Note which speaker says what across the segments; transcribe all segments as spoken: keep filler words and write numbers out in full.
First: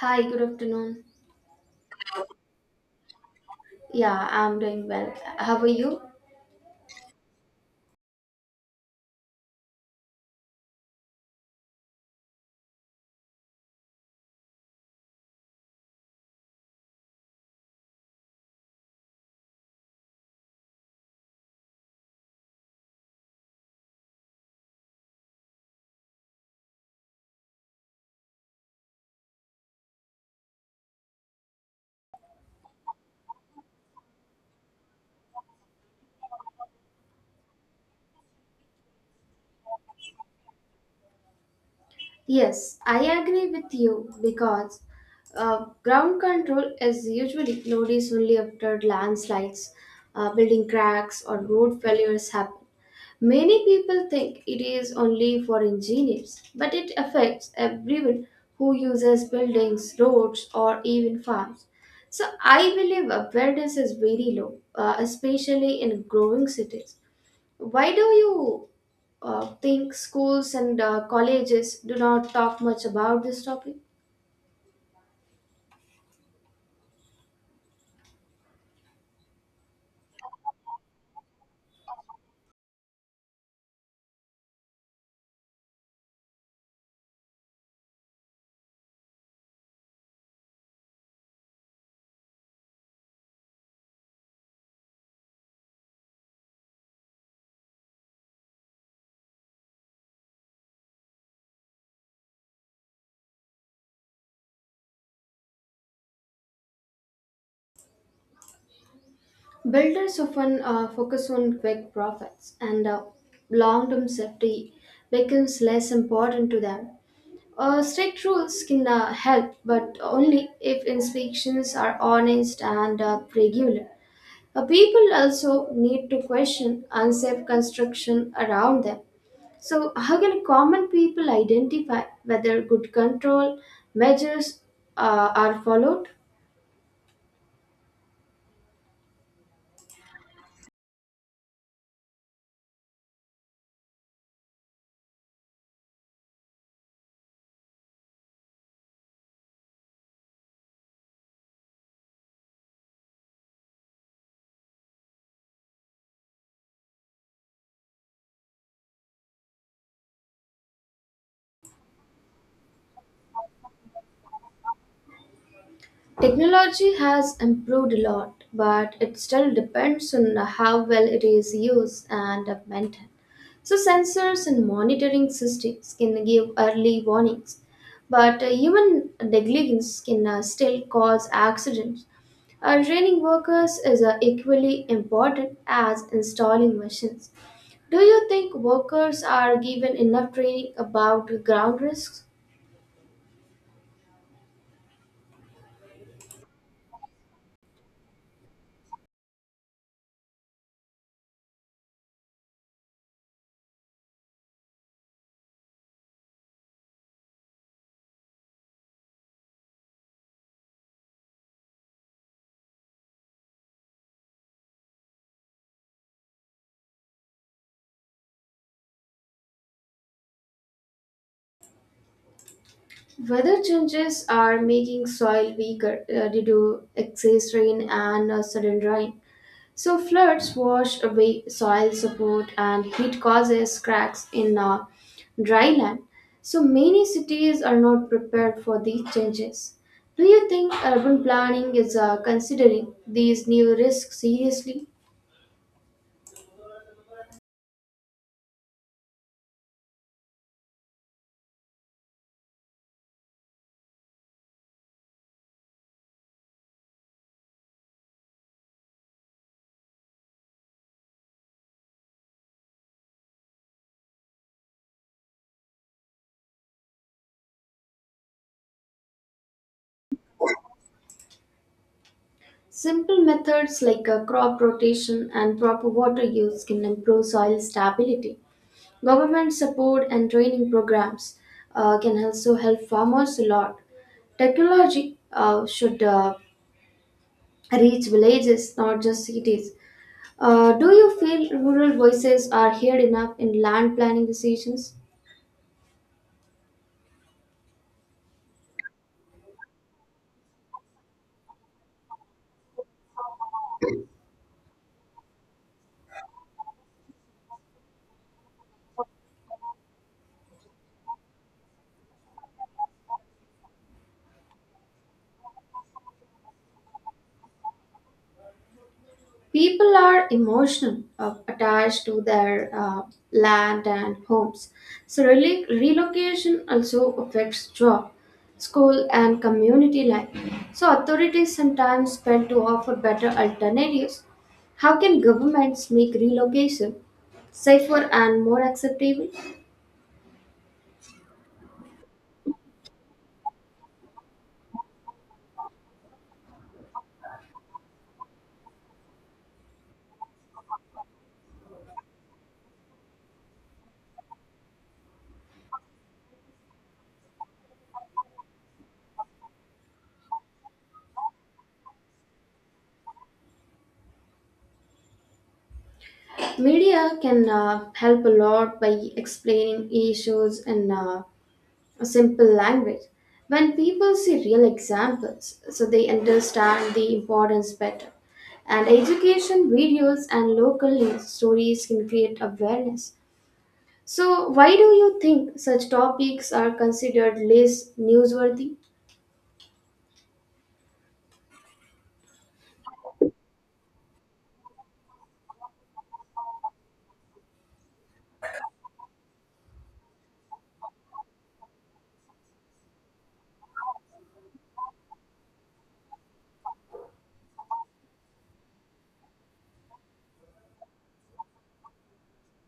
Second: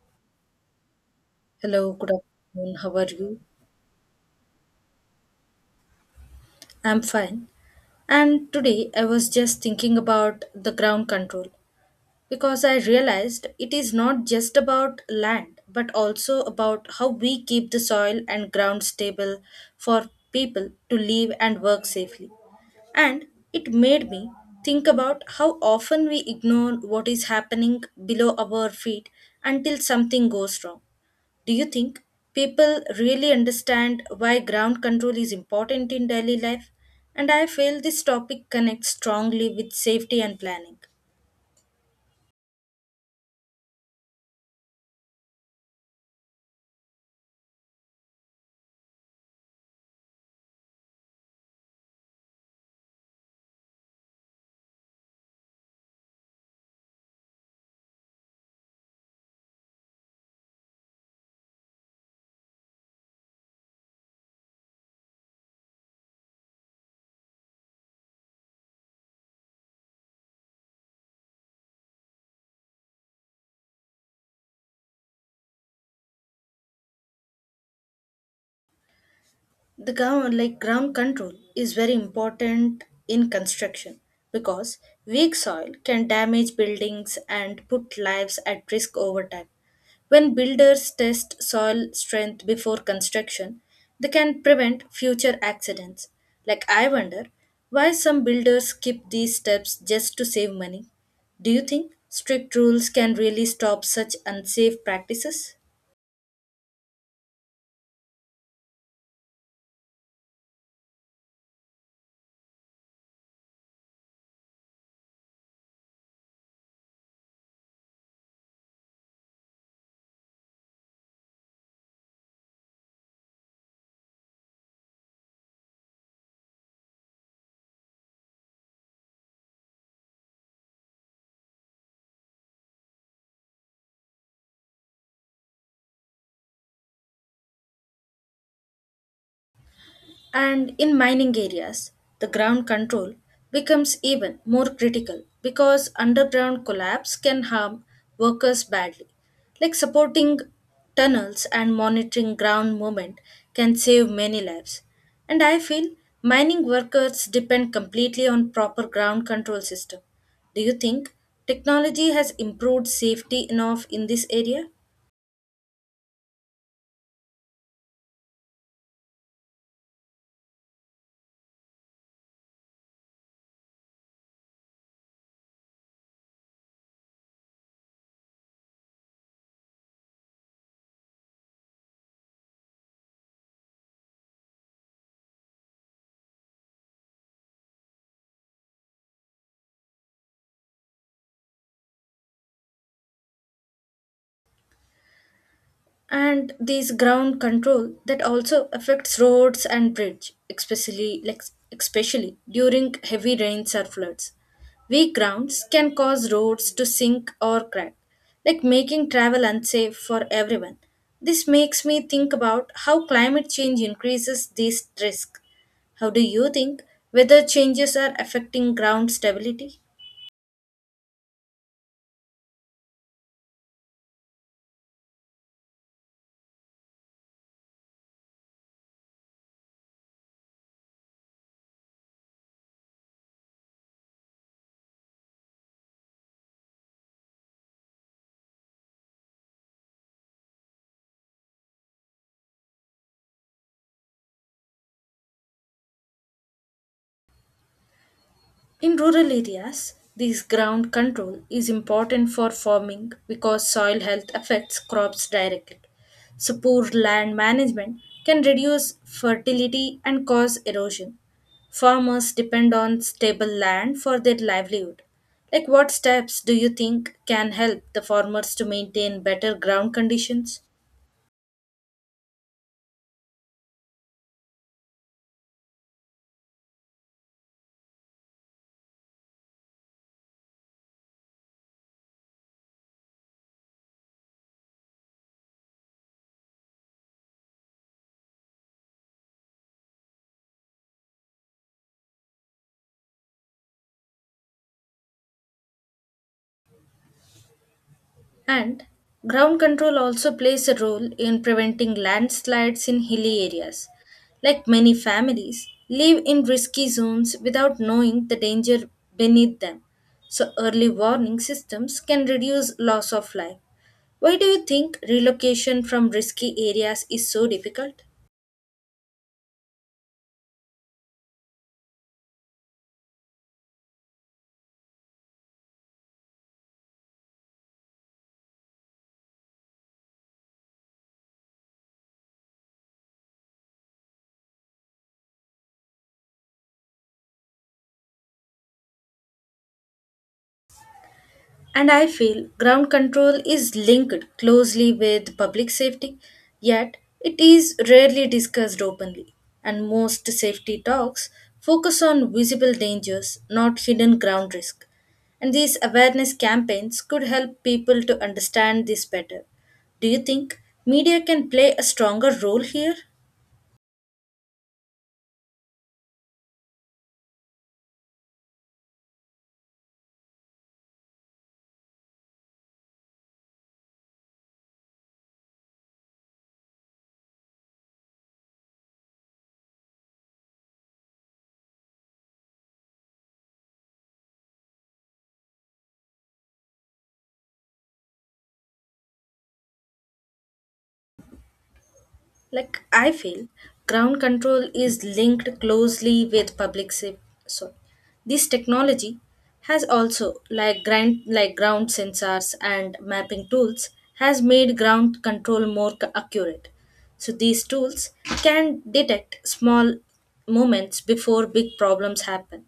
Speaker 1: Hi, good afternoon.
Speaker 2: Hello, good afternoon. How are you?
Speaker 1: Yeah, I'm doing well. How are you?
Speaker 2: I'm fine. And today I was just thinking about the ground control because I realized it is not just about land but also about how we keep the soil and ground stable for people to live and work safely. And it made me think about how often we ignore what is happening below our feet until something goes wrong. Do you think people really understand why ground control is important in daily life? And I feel this topic connects strongly with safety and planning.
Speaker 1: Yes, I agree with you because uh, ground control is usually noticed only after landslides, uh, building cracks, or road failures happen. Many people think it is only for engineers, but it affects everyone who uses buildings, roads, or even farms. So I believe awareness is very low, uh, especially in growing cities. Why do you uh, think schools and uh, colleges do not talk much about this topic?
Speaker 2: The ground like ground control is very important in construction because weak soil can damage buildings and put lives at risk over time. When builders test soil strength before construction, they can prevent future accidents. Like, I wonder why some builders skip these steps just to save money. Do you think strict rules can really stop such unsafe practices?
Speaker 1: Builders often uh, focus on quick profits, and uh, long term safety becomes less important to them. Uh, strict rules can uh, help, but only if inspections are honest and uh, regular. Uh, people also need to question unsafe construction around them. So, how can common people identify whether good control measures uh, are followed?
Speaker 2: And in mining areas, the ground control becomes even more critical because underground collapse can harm workers badly. Like supporting tunnels and monitoring ground movement can save many lives. And I feel mining workers depend completely on proper ground control system. Do you think technology has improved safety enough in this area?
Speaker 1: Technology has improved a lot, but it still depends on how well it is used and maintained. So, sensors and monitoring systems can give early warnings, but uh, human negligence can uh, still cause accidents. Uh, training workers is uh, equally important as installing machines. Do you think workers are given enough training about ground risks?
Speaker 2: And these ground control that also affects roads and bridge, especially like especially during heavy rains or floods. Weak grounds can cause roads to sink or crack, like making travel unsafe for everyone. This makes me think about how climate change increases this risk. How do you think weather changes are affecting ground stability?
Speaker 1: Weather changes are making soil weaker uh, due to excess rain and uh, sudden drying. So floods wash away soil support and heat causes cracks in uh, dry land. So many cities are not prepared for these changes. Do you think urban planning is uh, considering these new risks seriously?
Speaker 2: In rural areas, this ground control is important for farming because soil health affects crops directly. So, poor land management can reduce fertility and cause erosion. Farmers depend on stable land for their livelihood. Like, what steps do you think can help the farmers to maintain better ground conditions?
Speaker 1: Simple methods like uh, crop rotation and proper water use can improve soil stability. Government support and training programs uh, can also help farmers a lot. Technology uh, should uh, reach villages, not just cities. Uh, do you feel rural voices are heard enough in land planning decisions?
Speaker 2: And ground control also plays a role in preventing landslides in hilly areas. Like many families, live in risky zones without knowing the danger beneath them. So early warning systems can reduce loss of life. Why do you think relocation from risky areas is so difficult?
Speaker 1: People are emotional, uh, attached to their uh, land and homes. So rel- relocation also affects job, school, and community life. So authorities sometimes fail to offer better alternatives. How can governments make relocation safer and more acceptable?
Speaker 2: And I feel ground control is linked closely with public safety, yet it is rarely discussed openly, and most safety talks focus on visible dangers, not hidden ground risk. And these awareness campaigns could help people to understand this better. Do you think media can play a stronger role here?
Speaker 1: Media can uh, help a lot by explaining issues and uh, a simple language when people see real examples, so they understand the importance better. And education videos and local news stories can create awareness. So why do you think such topics are considered less newsworthy?
Speaker 2: Like I feel, ground control is linked closely with public safety. So, this technology has also, like ground, like ground sensors and mapping tools, has made ground control more c- accurate. So these tools can detect small moments before big problems happen.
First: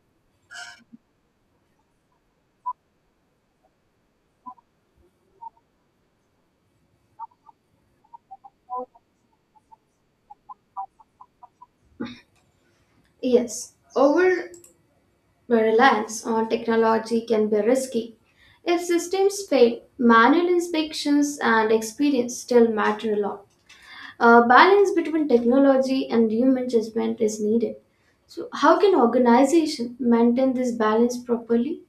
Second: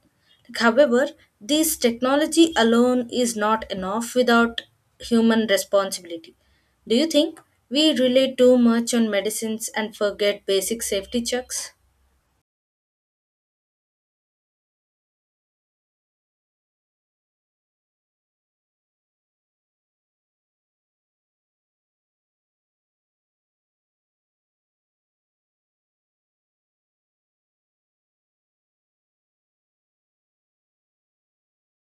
Speaker 2: Like, however, this technology alone is not enough without human responsibility. Do you think we rely too much on medicines and forget basic safety checks?
Speaker 1: Yes, over reliance on technology can be risky. If systems fail, manual inspections and experience still matter a lot. A balance between technology and human judgment is needed. So, how can organization maintain this balance properly?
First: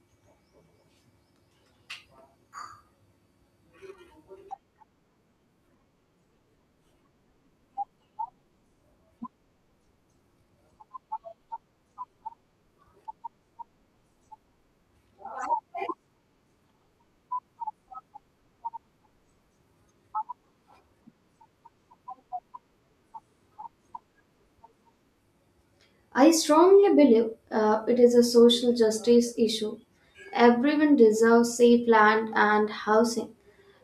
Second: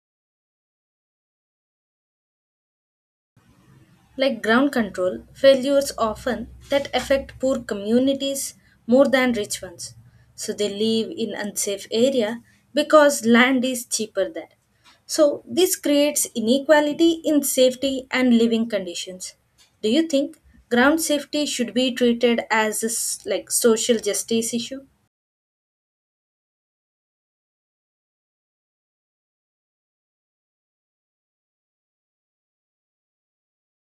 Speaker 2: Like ground control, failures often that affect poor communities more than rich ones. So they live in unsafe area because land is cheaper there. So this creates inequality in safety and living conditions. Do you think ground safety should be treated as a s- like social justice issue?
Speaker 1: I strongly believe uh, it is a social justice issue. Everyone deserves safe land and housing,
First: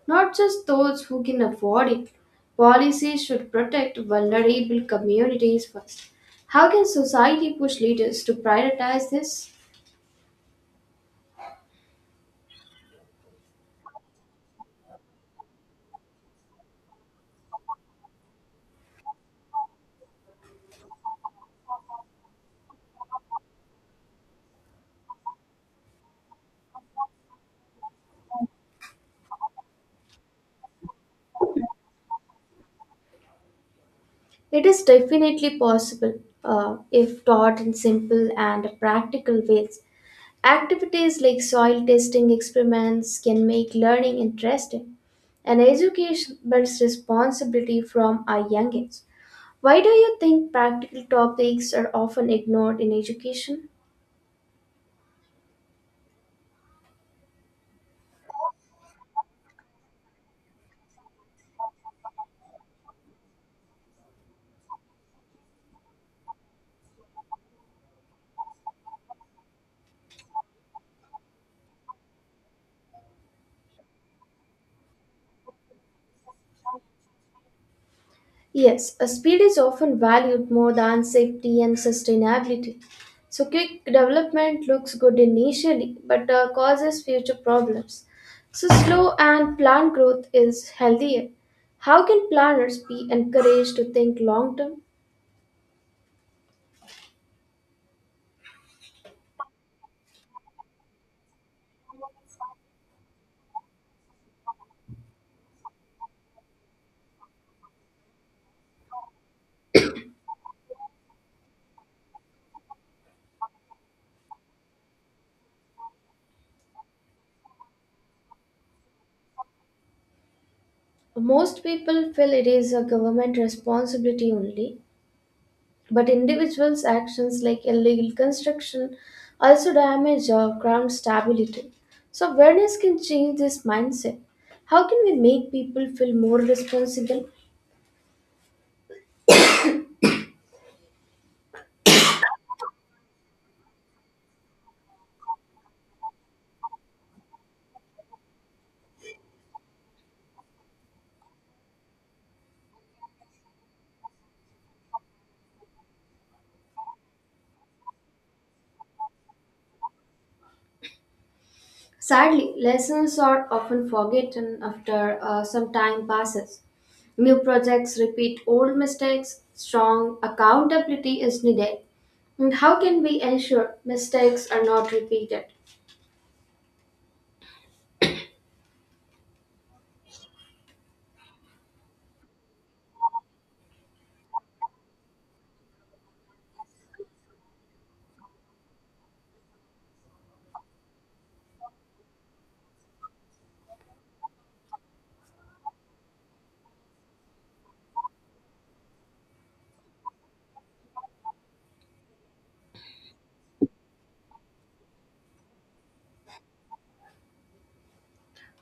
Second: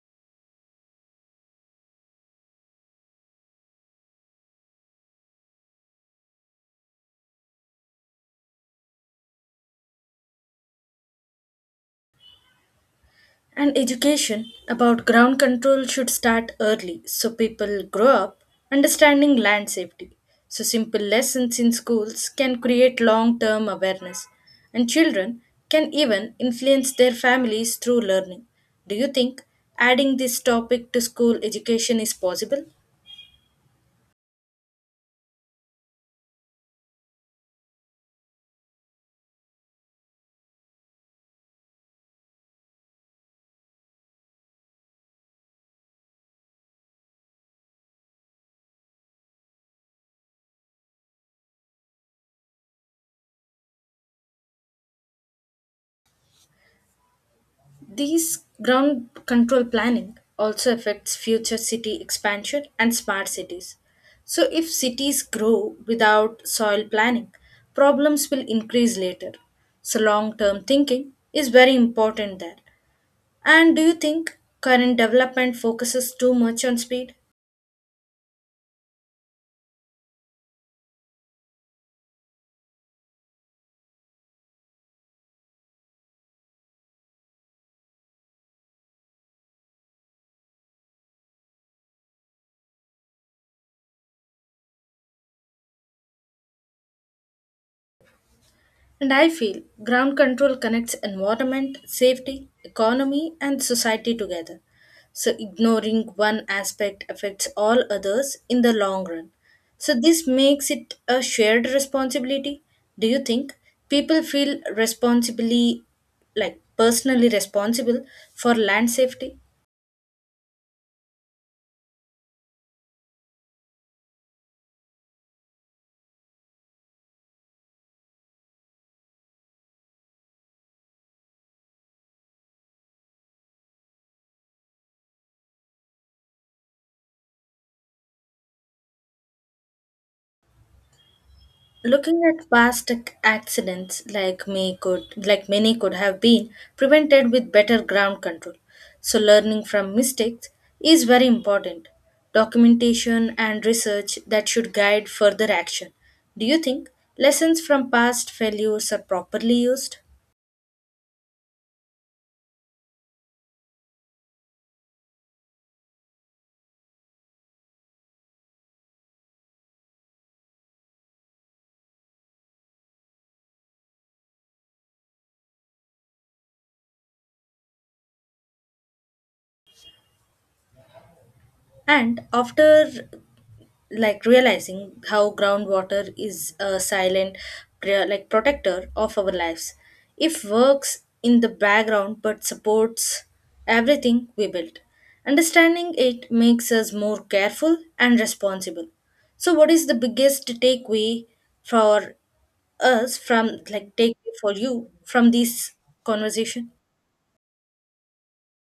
Speaker 1: not just those who can afford it. Policies should protect vulnerable communities first. How can society push leaders to prioritize this?
Speaker 2: And education about ground control should start early so people grow up understanding land safety. So, simple lessons in schools can create long term awareness, and children can even influence their families through learning. Do you think adding this topic to school education is possible?
Speaker 1: It is definitely possible uh, if taught in simple and practical ways. Activities like soil testing experiments can make learning interesting, and education builds responsibility from a young age. Why do you think practical topics are often ignored in education?
Speaker 2: These ground control planning also affects future city expansion and smart cities. So, if cities grow without soil planning, problems will increase later. So, long term thinking is very important there. And do you think current development focuses too much on speed?
Speaker 1: Yes, a speed is often valued more than safety and sustainability. So, quick development looks good initially but uh, causes future problems. So, slow and planned growth is healthier. How can planners be encouraged to think long term?
Speaker 2: And I feel ground control connects environment, safety, economy, and society together. So ignoring one aspect affects all others in the long run. So this makes it a shared responsibility. Do you think people feel responsibly, like personally responsible for land safety?
Speaker 1: Most people feel it is a government responsibility only, but individuals' actions like illegal construction also damage our ground stability. So, awareness can change this mindset. How can we make people feel more responsible?
Speaker 2: Looking at past ac- accidents, like may could like many could have been prevented with better ground control. So learning from mistakes is very important. Documentation and research that should guide further action. Do you think lessons from past failures are properly used?
Speaker 1: Sadly, lessons are often forgotten after uh, some time passes. New projects repeat old mistakes, strong accountability is needed. And how can we ensure mistakes are not repeated?
Speaker 2: And after, like, realizing how groundwater is a silent pre- like protector of our lives, if works in the background but supports everything we build, understanding it makes us more careful and responsible. So what is the biggest takeaway for us from like takeaway for you from this conversation?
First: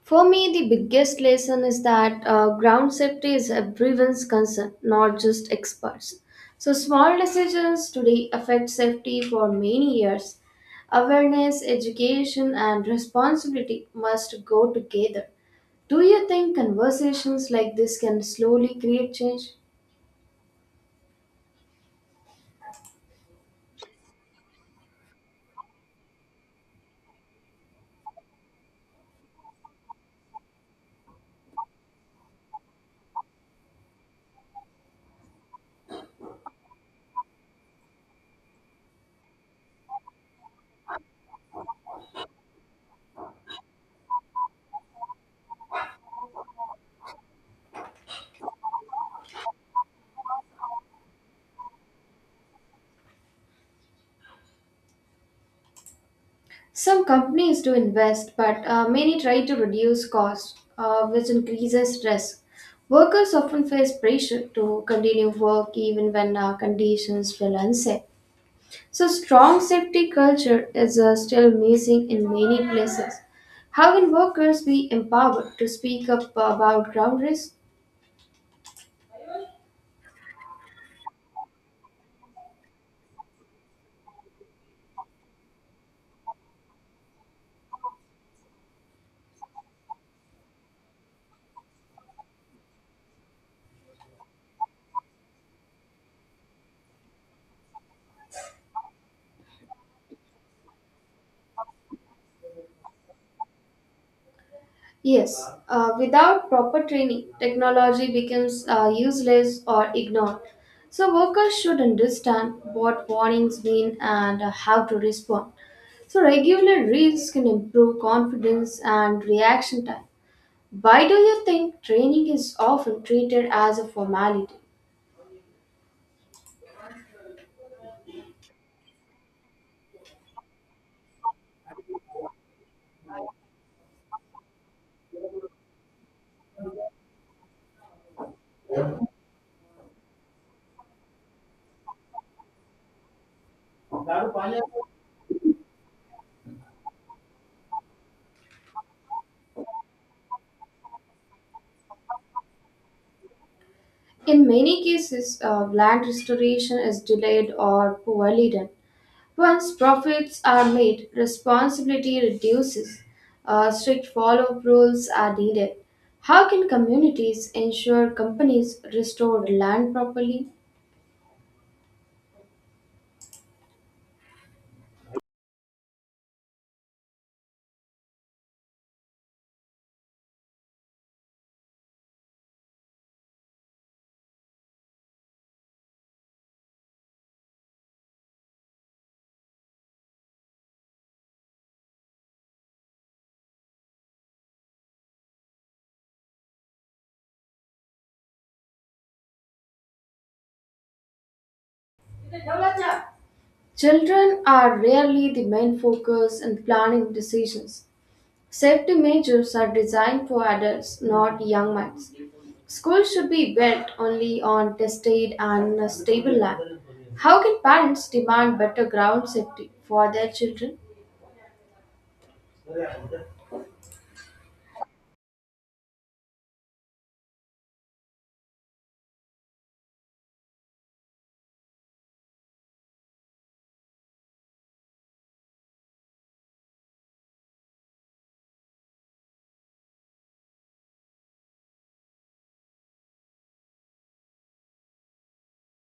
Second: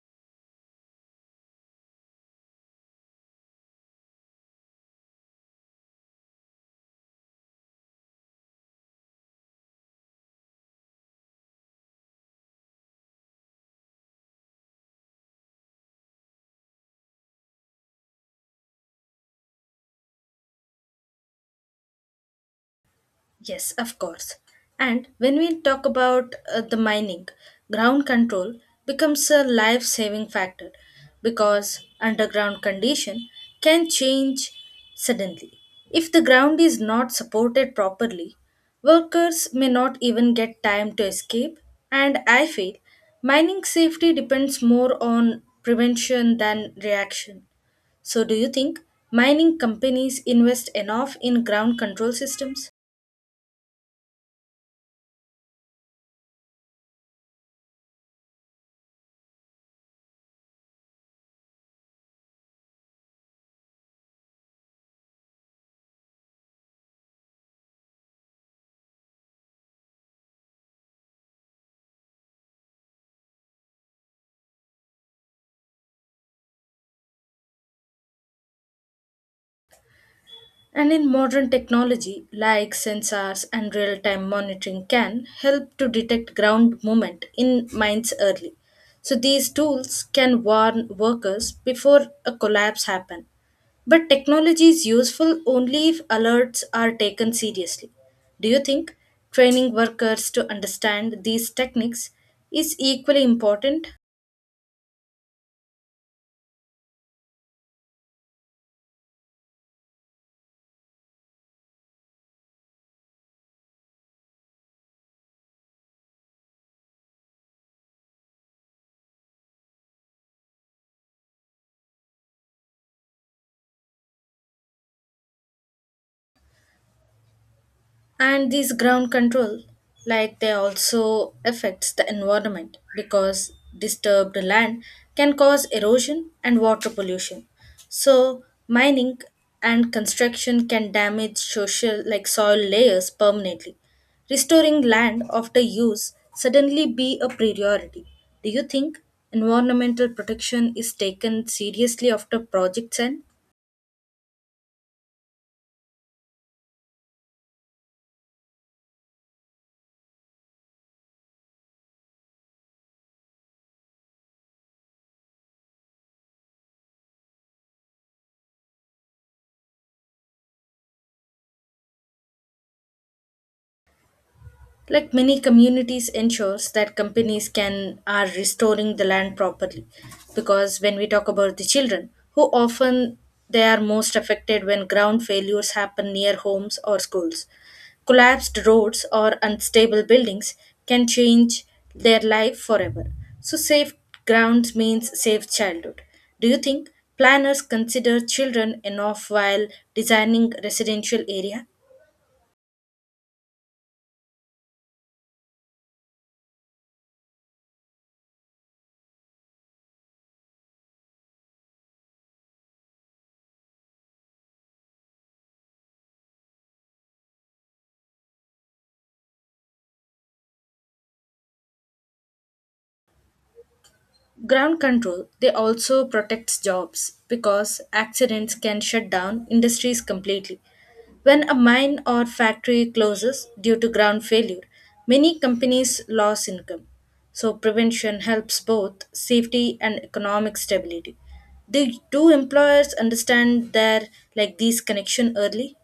Speaker 1: For me, the biggest lesson is that uh, ground safety is everyone's concern, not just experts. So, small decisions today affect safety for many years. Awareness, education, and responsibility must go together. Do you think conversations like this can slowly create change?
Speaker 2: Yes, of course. And when we talk about uh, the mining, ground control becomes a life saving factor because underground condition can change suddenly. If the ground is not supported properly, workers may not even get time to escape, and I feel mining safety depends more on prevention than reaction. So do you think mining companies invest enough in ground control systems?
Speaker 1: Some companies do invest, but uh, many try to reduce costs, uh, which increases risk. Workers often face pressure to continue work even when uh, conditions feel unsafe. So, strong safety culture is uh, still missing in many places. How can workers be empowered to speak up about ground risk?
Speaker 2: And in modern technology, like sensors and real time monitoring, can help to detect ground movement in mines early. So these tools can warn workers before a collapse happen. But technology is useful only if alerts are taken seriously. Do you think training workers to understand these techniques is equally important?
Speaker 1: Yes, uh, without proper training, technology becomes uh, useless or ignored. So, workers should understand what warnings mean and uh, how to respond. So, regular reads can improve confidence and reaction time. Why do you think training is often treated as a formality?
Speaker 2: And these ground control, like they also affects the environment because disturbed land can cause erosion and water pollution. So mining and construction can damage social like soil layers permanently. Restoring land after use suddenly be a priority. Do you think environmental protection is taken seriously after projects end?
Speaker 1: In many cases, uh, land restoration is delayed or poorly done. Once profits are made, responsibility reduces. Uh, strict follow up rules are needed. How can communities ensure companies restore land properly?
Speaker 2: Like many communities ensures that companies can are restoring the land properly, because when we talk about the children who often they are most affected when ground failures happen near homes or schools. Collapsed roads or unstable buildings can change their life forever. So safe grounds means safe childhood. Do you think planners consider children enough while designing residential area?
Speaker 1: Children are rarely the main focus in planning decisions. Safety measures are designed for adults, not young minds. Schools should be built only on tested and stable land. How can parents demand better ground safety for their children?
Speaker 2: Ground control, they also protects jobs because accidents can shut down industries completely. When a mine or factory closes due to ground failure, many companies lose income. So prevention helps both safety and economic stability. Do, do employers understand their like these connection early?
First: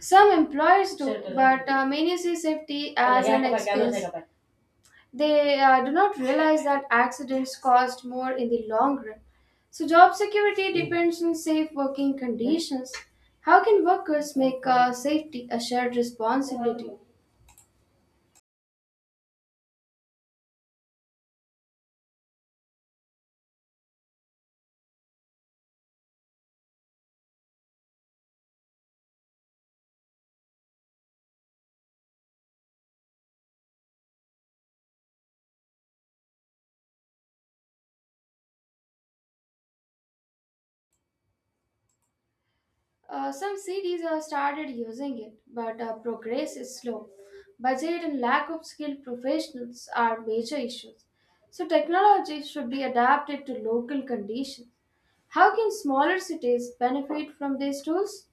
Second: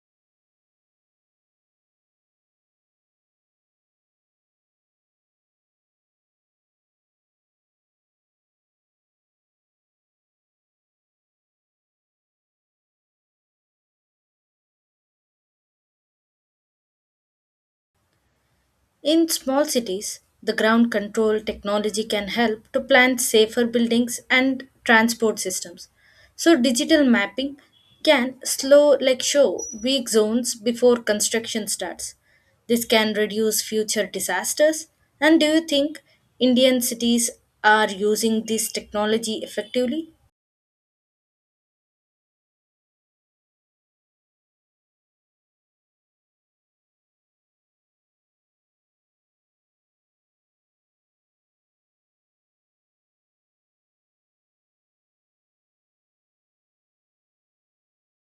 Speaker 1: Some employers do, but uh, many see safety as an excuse. They uh, do not realize that accidents cost more in the long run. So, job security depends on safe working conditions. How can workers make uh, safety a shared responsibility?
Speaker 2: In small cities, the ground control technology can help to plan safer buildings and transport systems. So digital mapping can slow like show weak zones before construction starts. This can reduce future disasters. And do you think Indian cities are using this technology effectively?
Speaker 1: Uh, some cities have started using it, but uh, progress is slow. Budget and lack of skilled professionals are major issues. So, technology should be adapted to local conditions. How can smaller cities benefit from these tools?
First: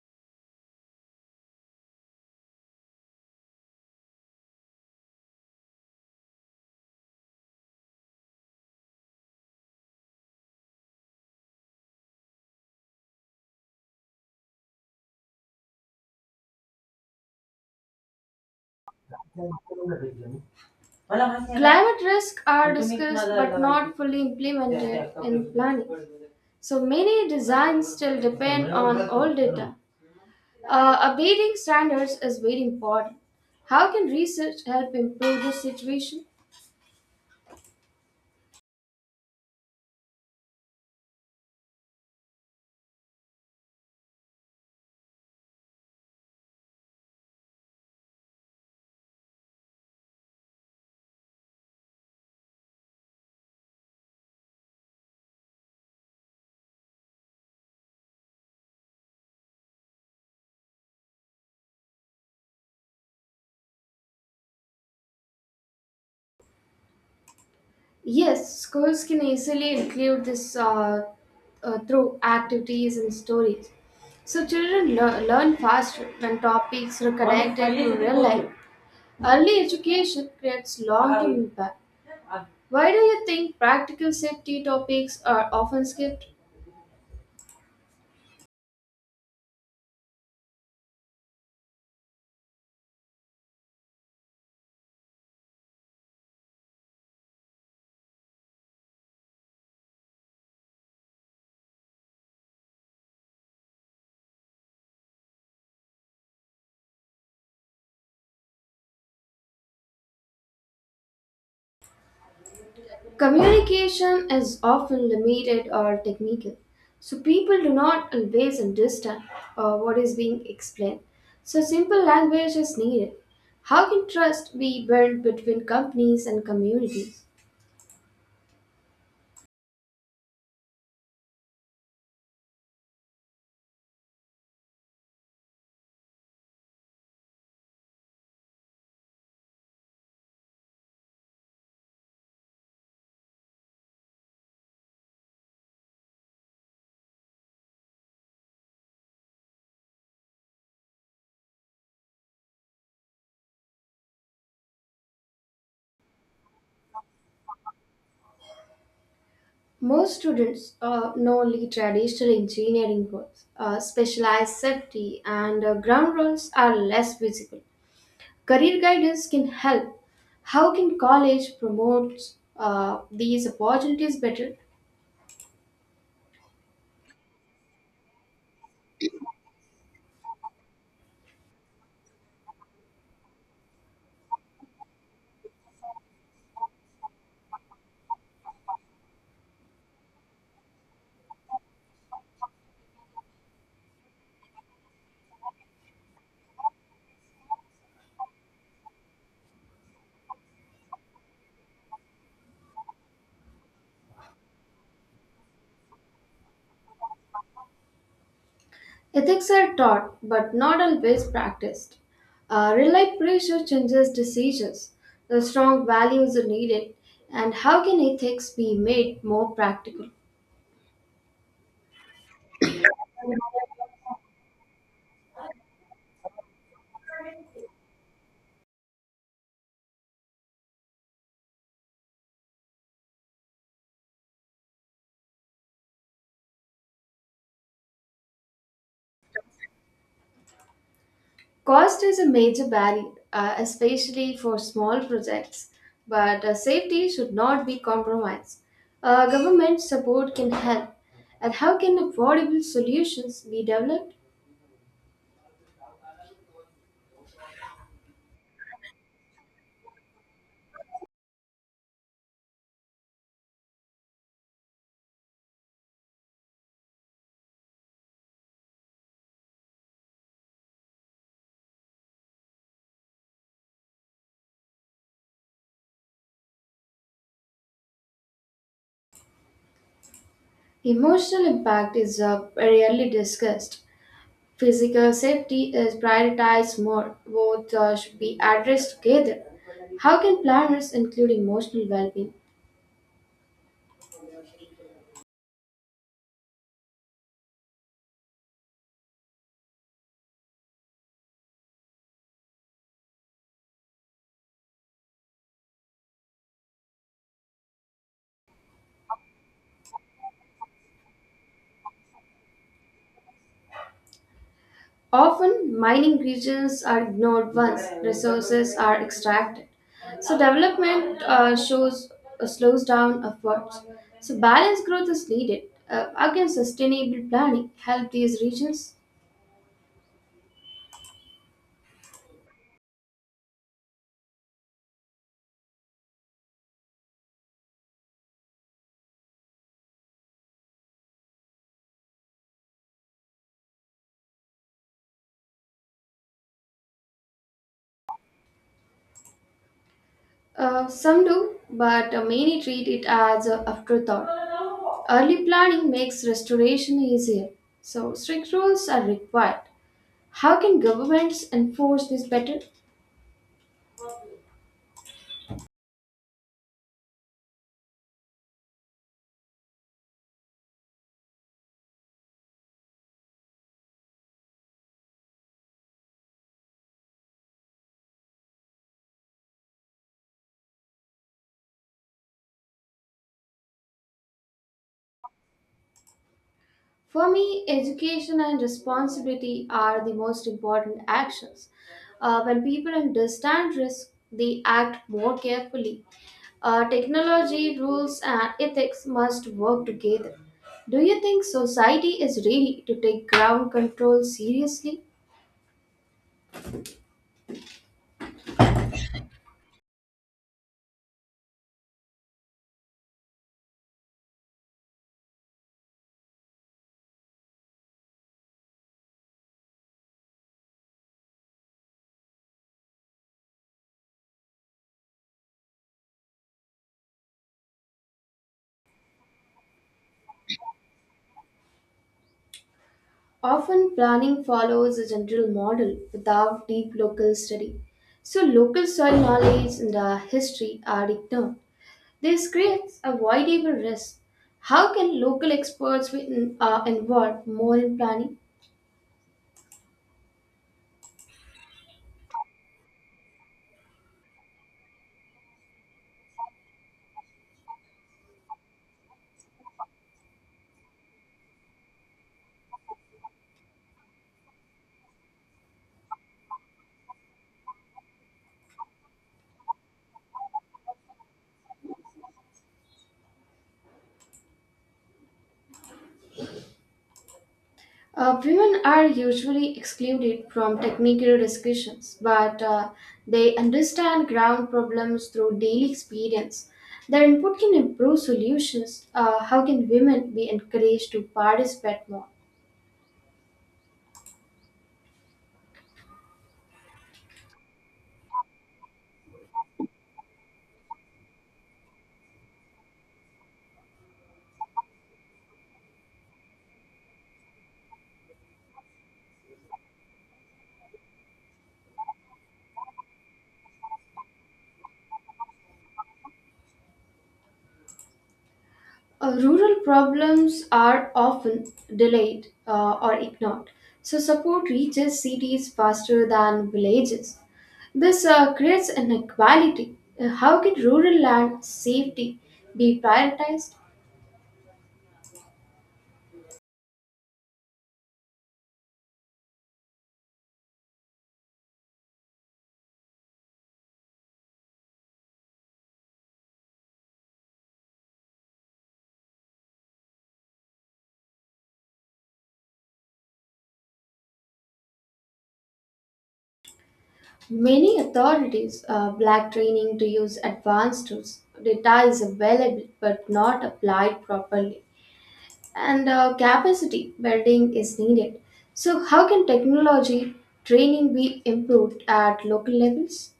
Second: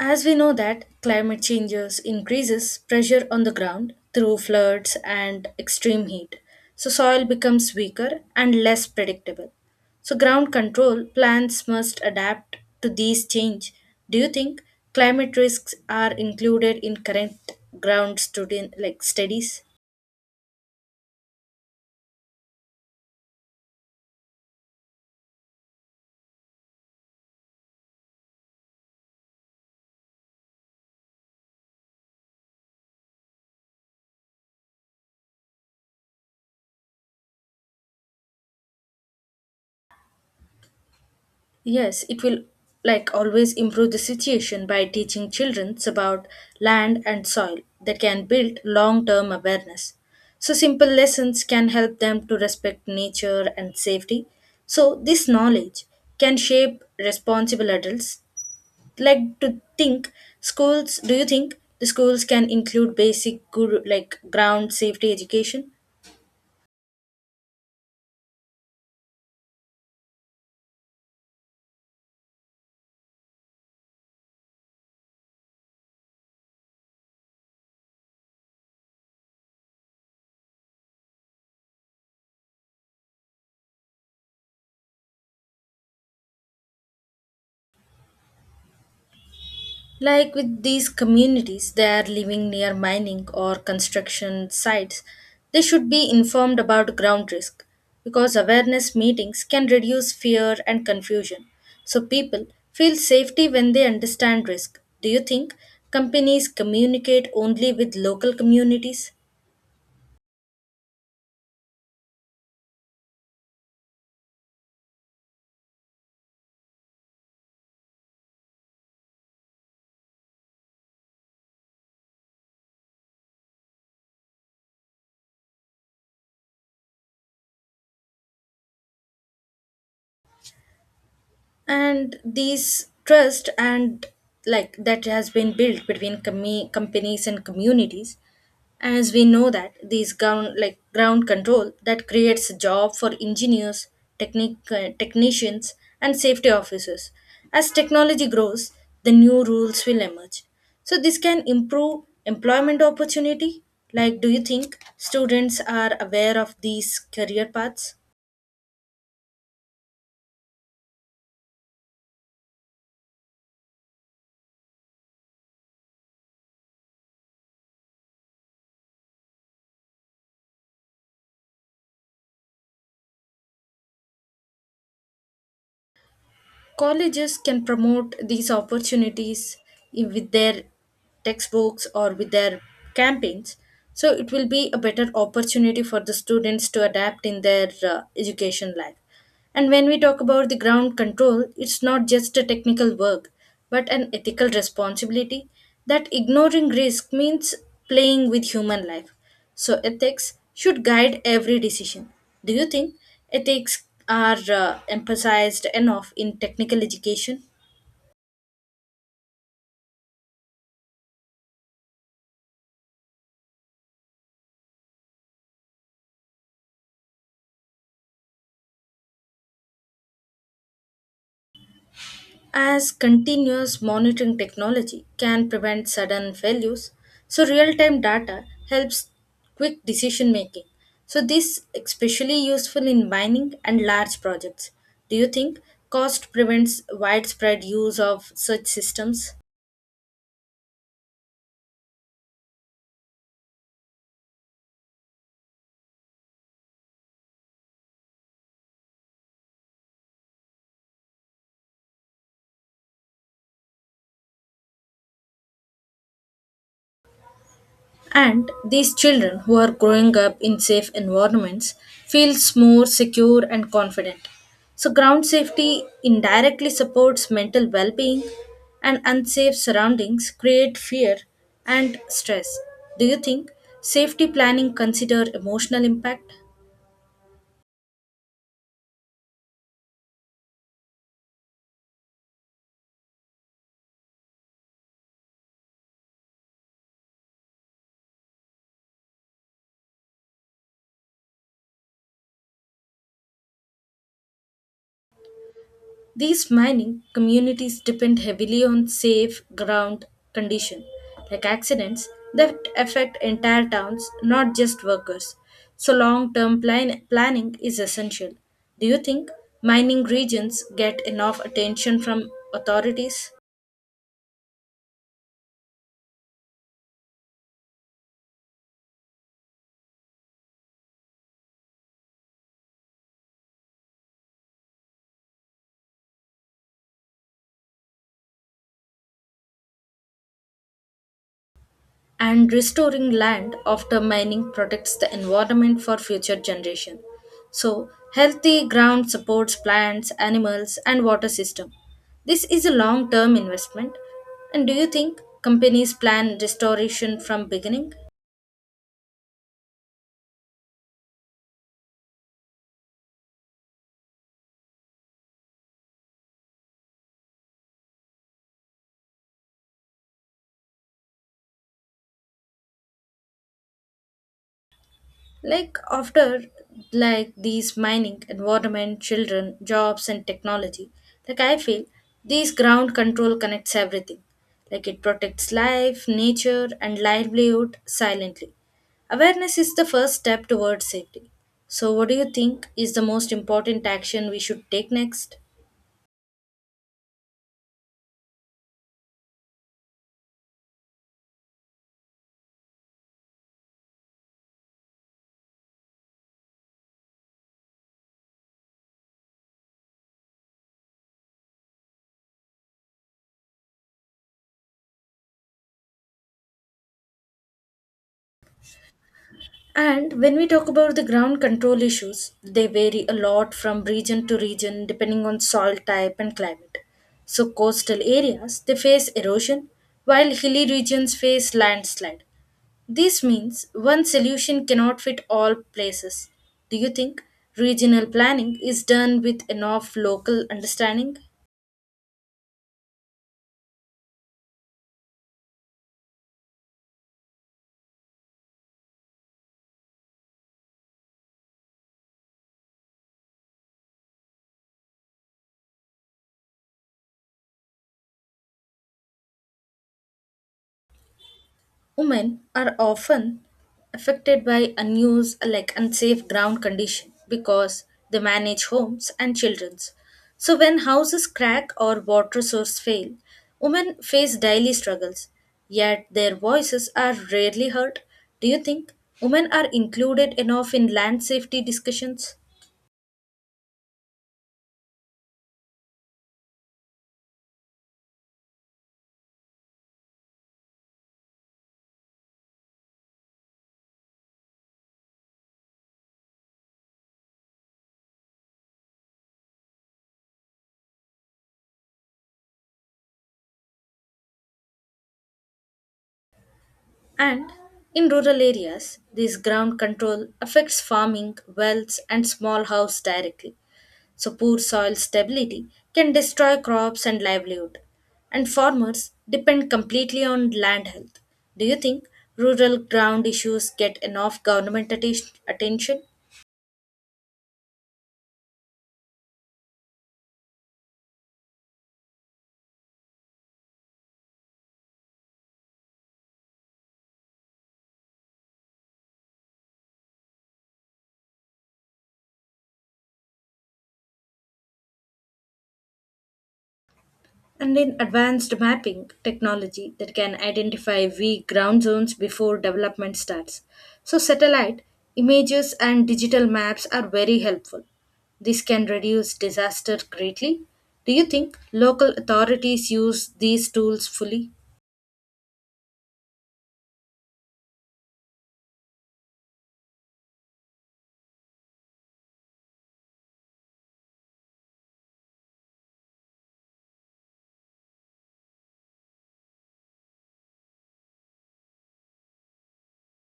Speaker 2: As we know that climate changes increases pressure on the ground through floods and extreme heat. So soil becomes weaker and less predictable. So ground control plans must adapt to these change. Do you think climate risks are included in current ground studi- like studies?
Speaker 1: Climate risks are discussed but not fully. Yeah, yeah, implemented, okay, in planning. So many designs still depend on old data. Uh, updating standards is very important. How can research help improve this situation?
Speaker 2: Yes, it will like always improve the situation by teaching children about land and soil that can build long term awareness. So, simple lessons can help them to respect nature and safety. So, this knowledge can shape responsible adults. Like to think, schools, do you think the schools can include basic, good, like ground safety education?
Speaker 1: Yes, schools can easily include this uh, uh, through activities and stories. So children lear- learn faster when topics are connected to real life. Early education creates long term impact. Why do you think practical safety topics are often skipped?
Speaker 2: Like with these communities, they are living near mining or construction sites. They should be informed about ground risk because awareness meetings can reduce fear and confusion. So people feel safety when they understand risk. Do you think companies communicate only with local communities?
Speaker 1: Communication is often limited or technical, so people do not always understand uh, what is being explained. So, simple language is needed. How can trust be built between companies and communities?
Speaker 2: And these trust and like that has been built between com- companies and communities, as we know that these ground like ground control that creates a job for engineers, technic- uh, technicians and safety officers. As technology grows, the new rules will emerge. So this can improve employment opportunity. Like, do you think students are aware of these career paths?
Speaker 1: Most students uh, know only traditional engineering words, uh, specialized safety, and uh, ground rules are less visible. Career guidance can help. How can college promote uh, these opportunities better?
Speaker 2: Colleges can promote these opportunities in- with their textbooks or with their campaigns. So it will be a better opportunity for the students to adapt in their uh, education life. And when we talk about the ground control, it's not just a technical work, but an ethical responsibility, that ignoring risk means playing with human life. So, ethics should guide every decision. Do you think ethics are uh, emphasized enough in technical education?
Speaker 1: Ethics are taught but not always practiced. Uh, real life pressure changes decisions. The strong values are needed, and how can ethics be made more practical?
Speaker 2: As continuous monitoring technology can prevent sudden failures. So, real time data helps quick decision making. So, this especially useful in mining and large projects. Do you think cost prevents widespread use of such systems?
Speaker 1: Cost is a major barrier, uh, especially for small projects, but uh, safety should not be compromised. Uh, government support can help, and how can affordable solutions be developed?
Speaker 2: And these children who are growing up in safe environments feels more secure and confident. So ground safety indirectly supports mental well-being, and unsafe surroundings create fear and stress. Do you think safety planning consider emotional impact?
Speaker 1: Emotional impact is uh, rarely discussed. Physical safety is prioritized more. Both uh, should be addressed together. How can planners include emotional well being?
Speaker 2: These mining communities depend heavily on safe ground condition, like accidents that affect entire towns, not just workers. So long-term plan- planning is essential. Do you think mining regions get enough attention from authorities?
Speaker 1: Often, mining regions are ignored once resources are extracted. So, development uh, shows uh, slows down efforts. So, balanced growth is needed. Uh, again, sustainable planning help these regions.
Speaker 2: And restoring land after mining protects the environment for future generation. So healthy ground supports plants, animals and water system. This is a long term investment. And do you think companies plan restoration from beginning?
Speaker 1: Uh, some do, but uh, many treat it as an afterthought. Early planning makes restoration easier. So, strict rules are required. How can governments enforce this better?
Speaker 2: Like after, like these mining, environment, children, jobs and technology, like I feel these ground control connects everything. Like it protects life, nature and livelihood silently. Awareness is the first step towards safety. So what do you think is the most important action we should take next?
Speaker 1: For me, education and responsibility are the most important actions. Uh, when people understand risk, they act more carefully. Uh, technology, rules, and ethics must work together. Do you think society is ready to take ground control seriously?
Speaker 2: And when we talk about the ground control issues, they vary a lot from region to region depending on soil type and climate. So coastal areas they face erosion while hilly regions face landslide. This means one solution cannot fit all places. Do you think regional planning is done with enough local understanding?
Speaker 1: Often, planning follows a general model without deep local study. So, local soil knowledge and uh, history are ignored. This creates a wide able risk. How can local experts be in- uh, involved more in planning?
Speaker 2: Women are often affected by unused, like unsafe ground condition because they manage homes and children's. So when houses crack or water source fail, women face daily struggles. Yet their voices are rarely heard. Do you think women are included enough in land safety discussions?
Speaker 1: Uh, women are usually excluded from technical discussions, but uh, they understand ground problems through daily experience. Their input can improve solutions. Uh, how can women be encouraged to participate more?
Speaker 2: And in rural areas, this ground control affects farming, wells, and small house directly. So, poor soil stability can destroy crops and livelihood, and farmers depend completely on land health. Do you think rural ground issues get enough government atten- attention?
Speaker 1: Uh, rural problems are often delayed uh, or ignored, so support reaches cities faster than villages. This uh, creates inequality. Uh, How can rural land safety be prioritized?
Speaker 2: And in advanced mapping technology that can identify weak ground zones before development starts. So, satellite images and digital maps are very helpful. This can reduce disaster greatly. Do you think local authorities use these tools fully?
Speaker 1: Many authorities uh, lack training to use advanced tools. Data is available but not applied properly. And uh, capacity building is needed. So, how can technology training be improved at local levels?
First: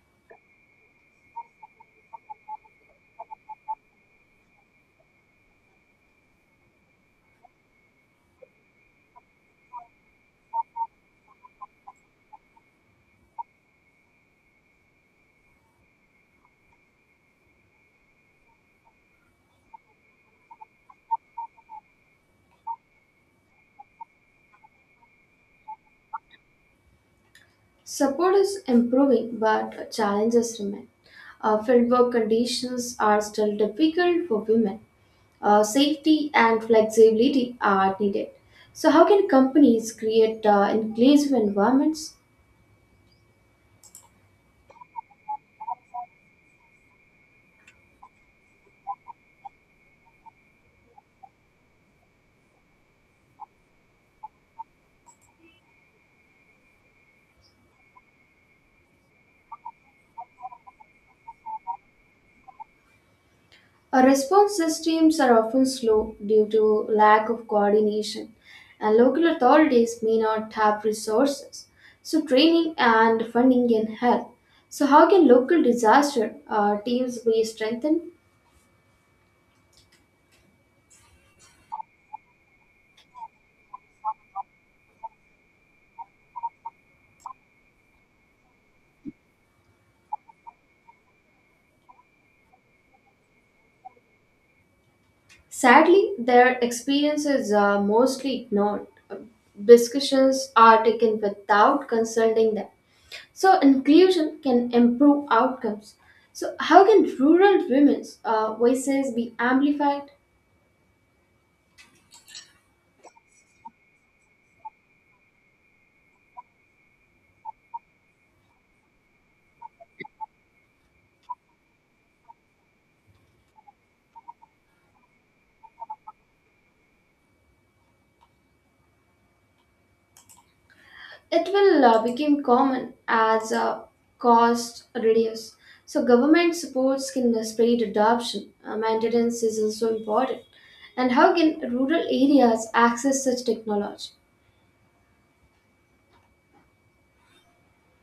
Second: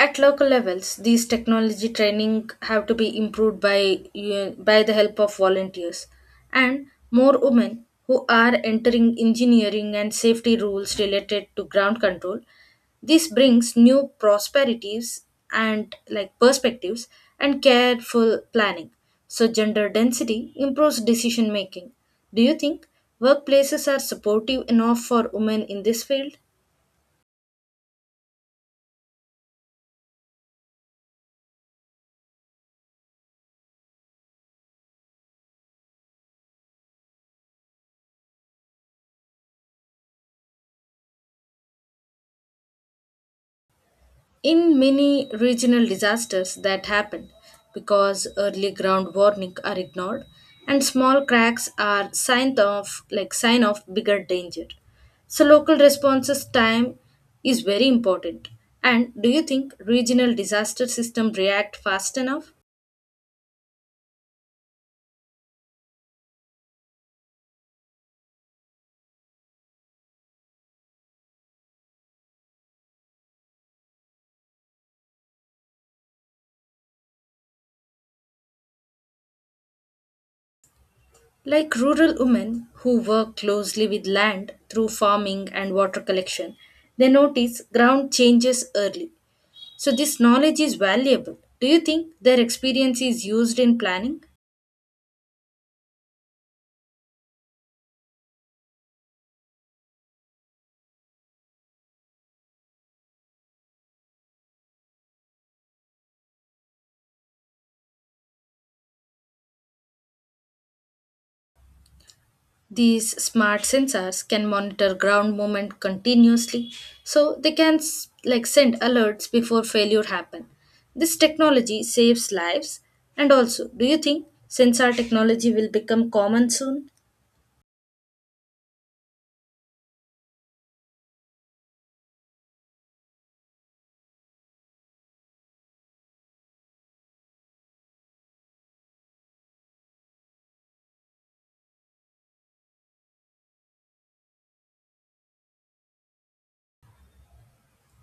Speaker 2: At local levels, these technology training have to be improved by uh, by the help of volunteers, and more women who are entering engineering and safety rules related to ground control. This brings new prosperities and like perspectives and careful planning. So gender density improves decision making. Do you think workplaces are supportive enough for women in this field?
Speaker 1: Support is improving, but challenges remain. Uh, fieldwork conditions are still difficult for women. Uh, safety and flexibility are needed. So, how can companies create uh, inclusive environments?
Speaker 2: In many regional disasters that happened, because early ground warning are ignored, and small cracks are sign of like sign of bigger danger. So local responses time is very important. And do you think regional disaster system react fast enough?
Speaker 1: Our response systems are often slow due to lack of coordination, and local authorities may not have resources. So, training and funding can help. So, how can local disaster uh, teams be strengthened?
Speaker 2: Like rural women who work closely with land through farming and water collection, they notice ground changes early. So, this knowledge is valuable. Do you think their experience is used in planning?
Speaker 1: Sadly, their experience is uh, mostly ignored. Discussions are taken without consulting them. So, inclusion can improve outcomes. So, how can rural women's uh, voices be amplified?
Speaker 2: These smart sensors can monitor ground movement continuously, so they can s- like send alerts before failure happen. This technology saves lives. And also, do you think sensor technology will become common soon?
Speaker 1: It will uh, become common as uh, cost reduce. So government supports can uh, spread adoption. Uh, maintenance is also important. And how can rural areas access such technology?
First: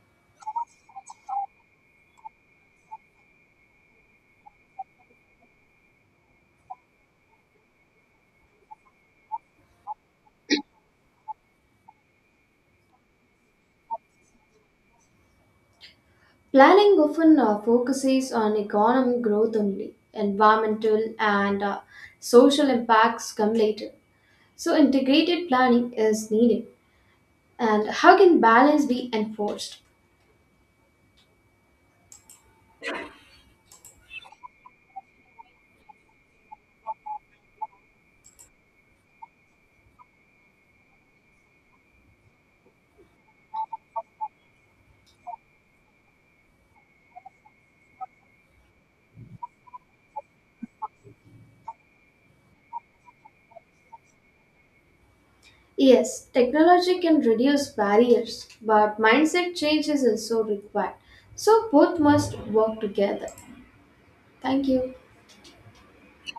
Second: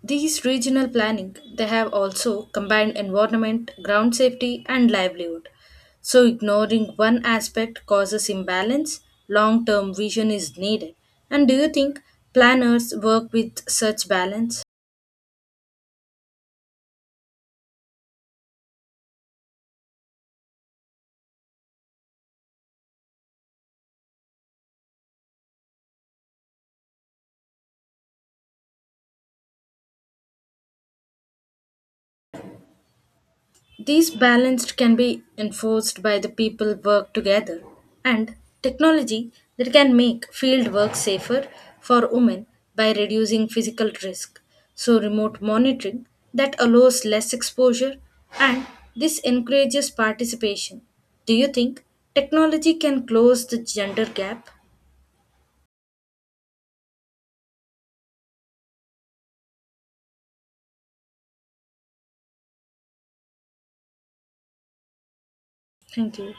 Speaker 2: These regional planning they have also combined environment, ground safety and livelihood. So ignoring one aspect causes imbalance, long-term vision is needed. And do you think planners work with such balance?
Speaker 1: Planning often uh, focuses on economic growth only. Environmental and uh, social impacts come later. So integrated planning is needed. And how can balance be enforced?
Speaker 2: These balanced can be enforced by the people work together, and technology that can make field work safer for women by reducing physical risk. So remote monitoring that allows less exposure and this encourages participation. Do you think technology can close the gender gap?
Speaker 1: Yes, technology can reduce barriers, but mindset change is also required. So both must work together. Thank you.
Speaker 2: Thank you.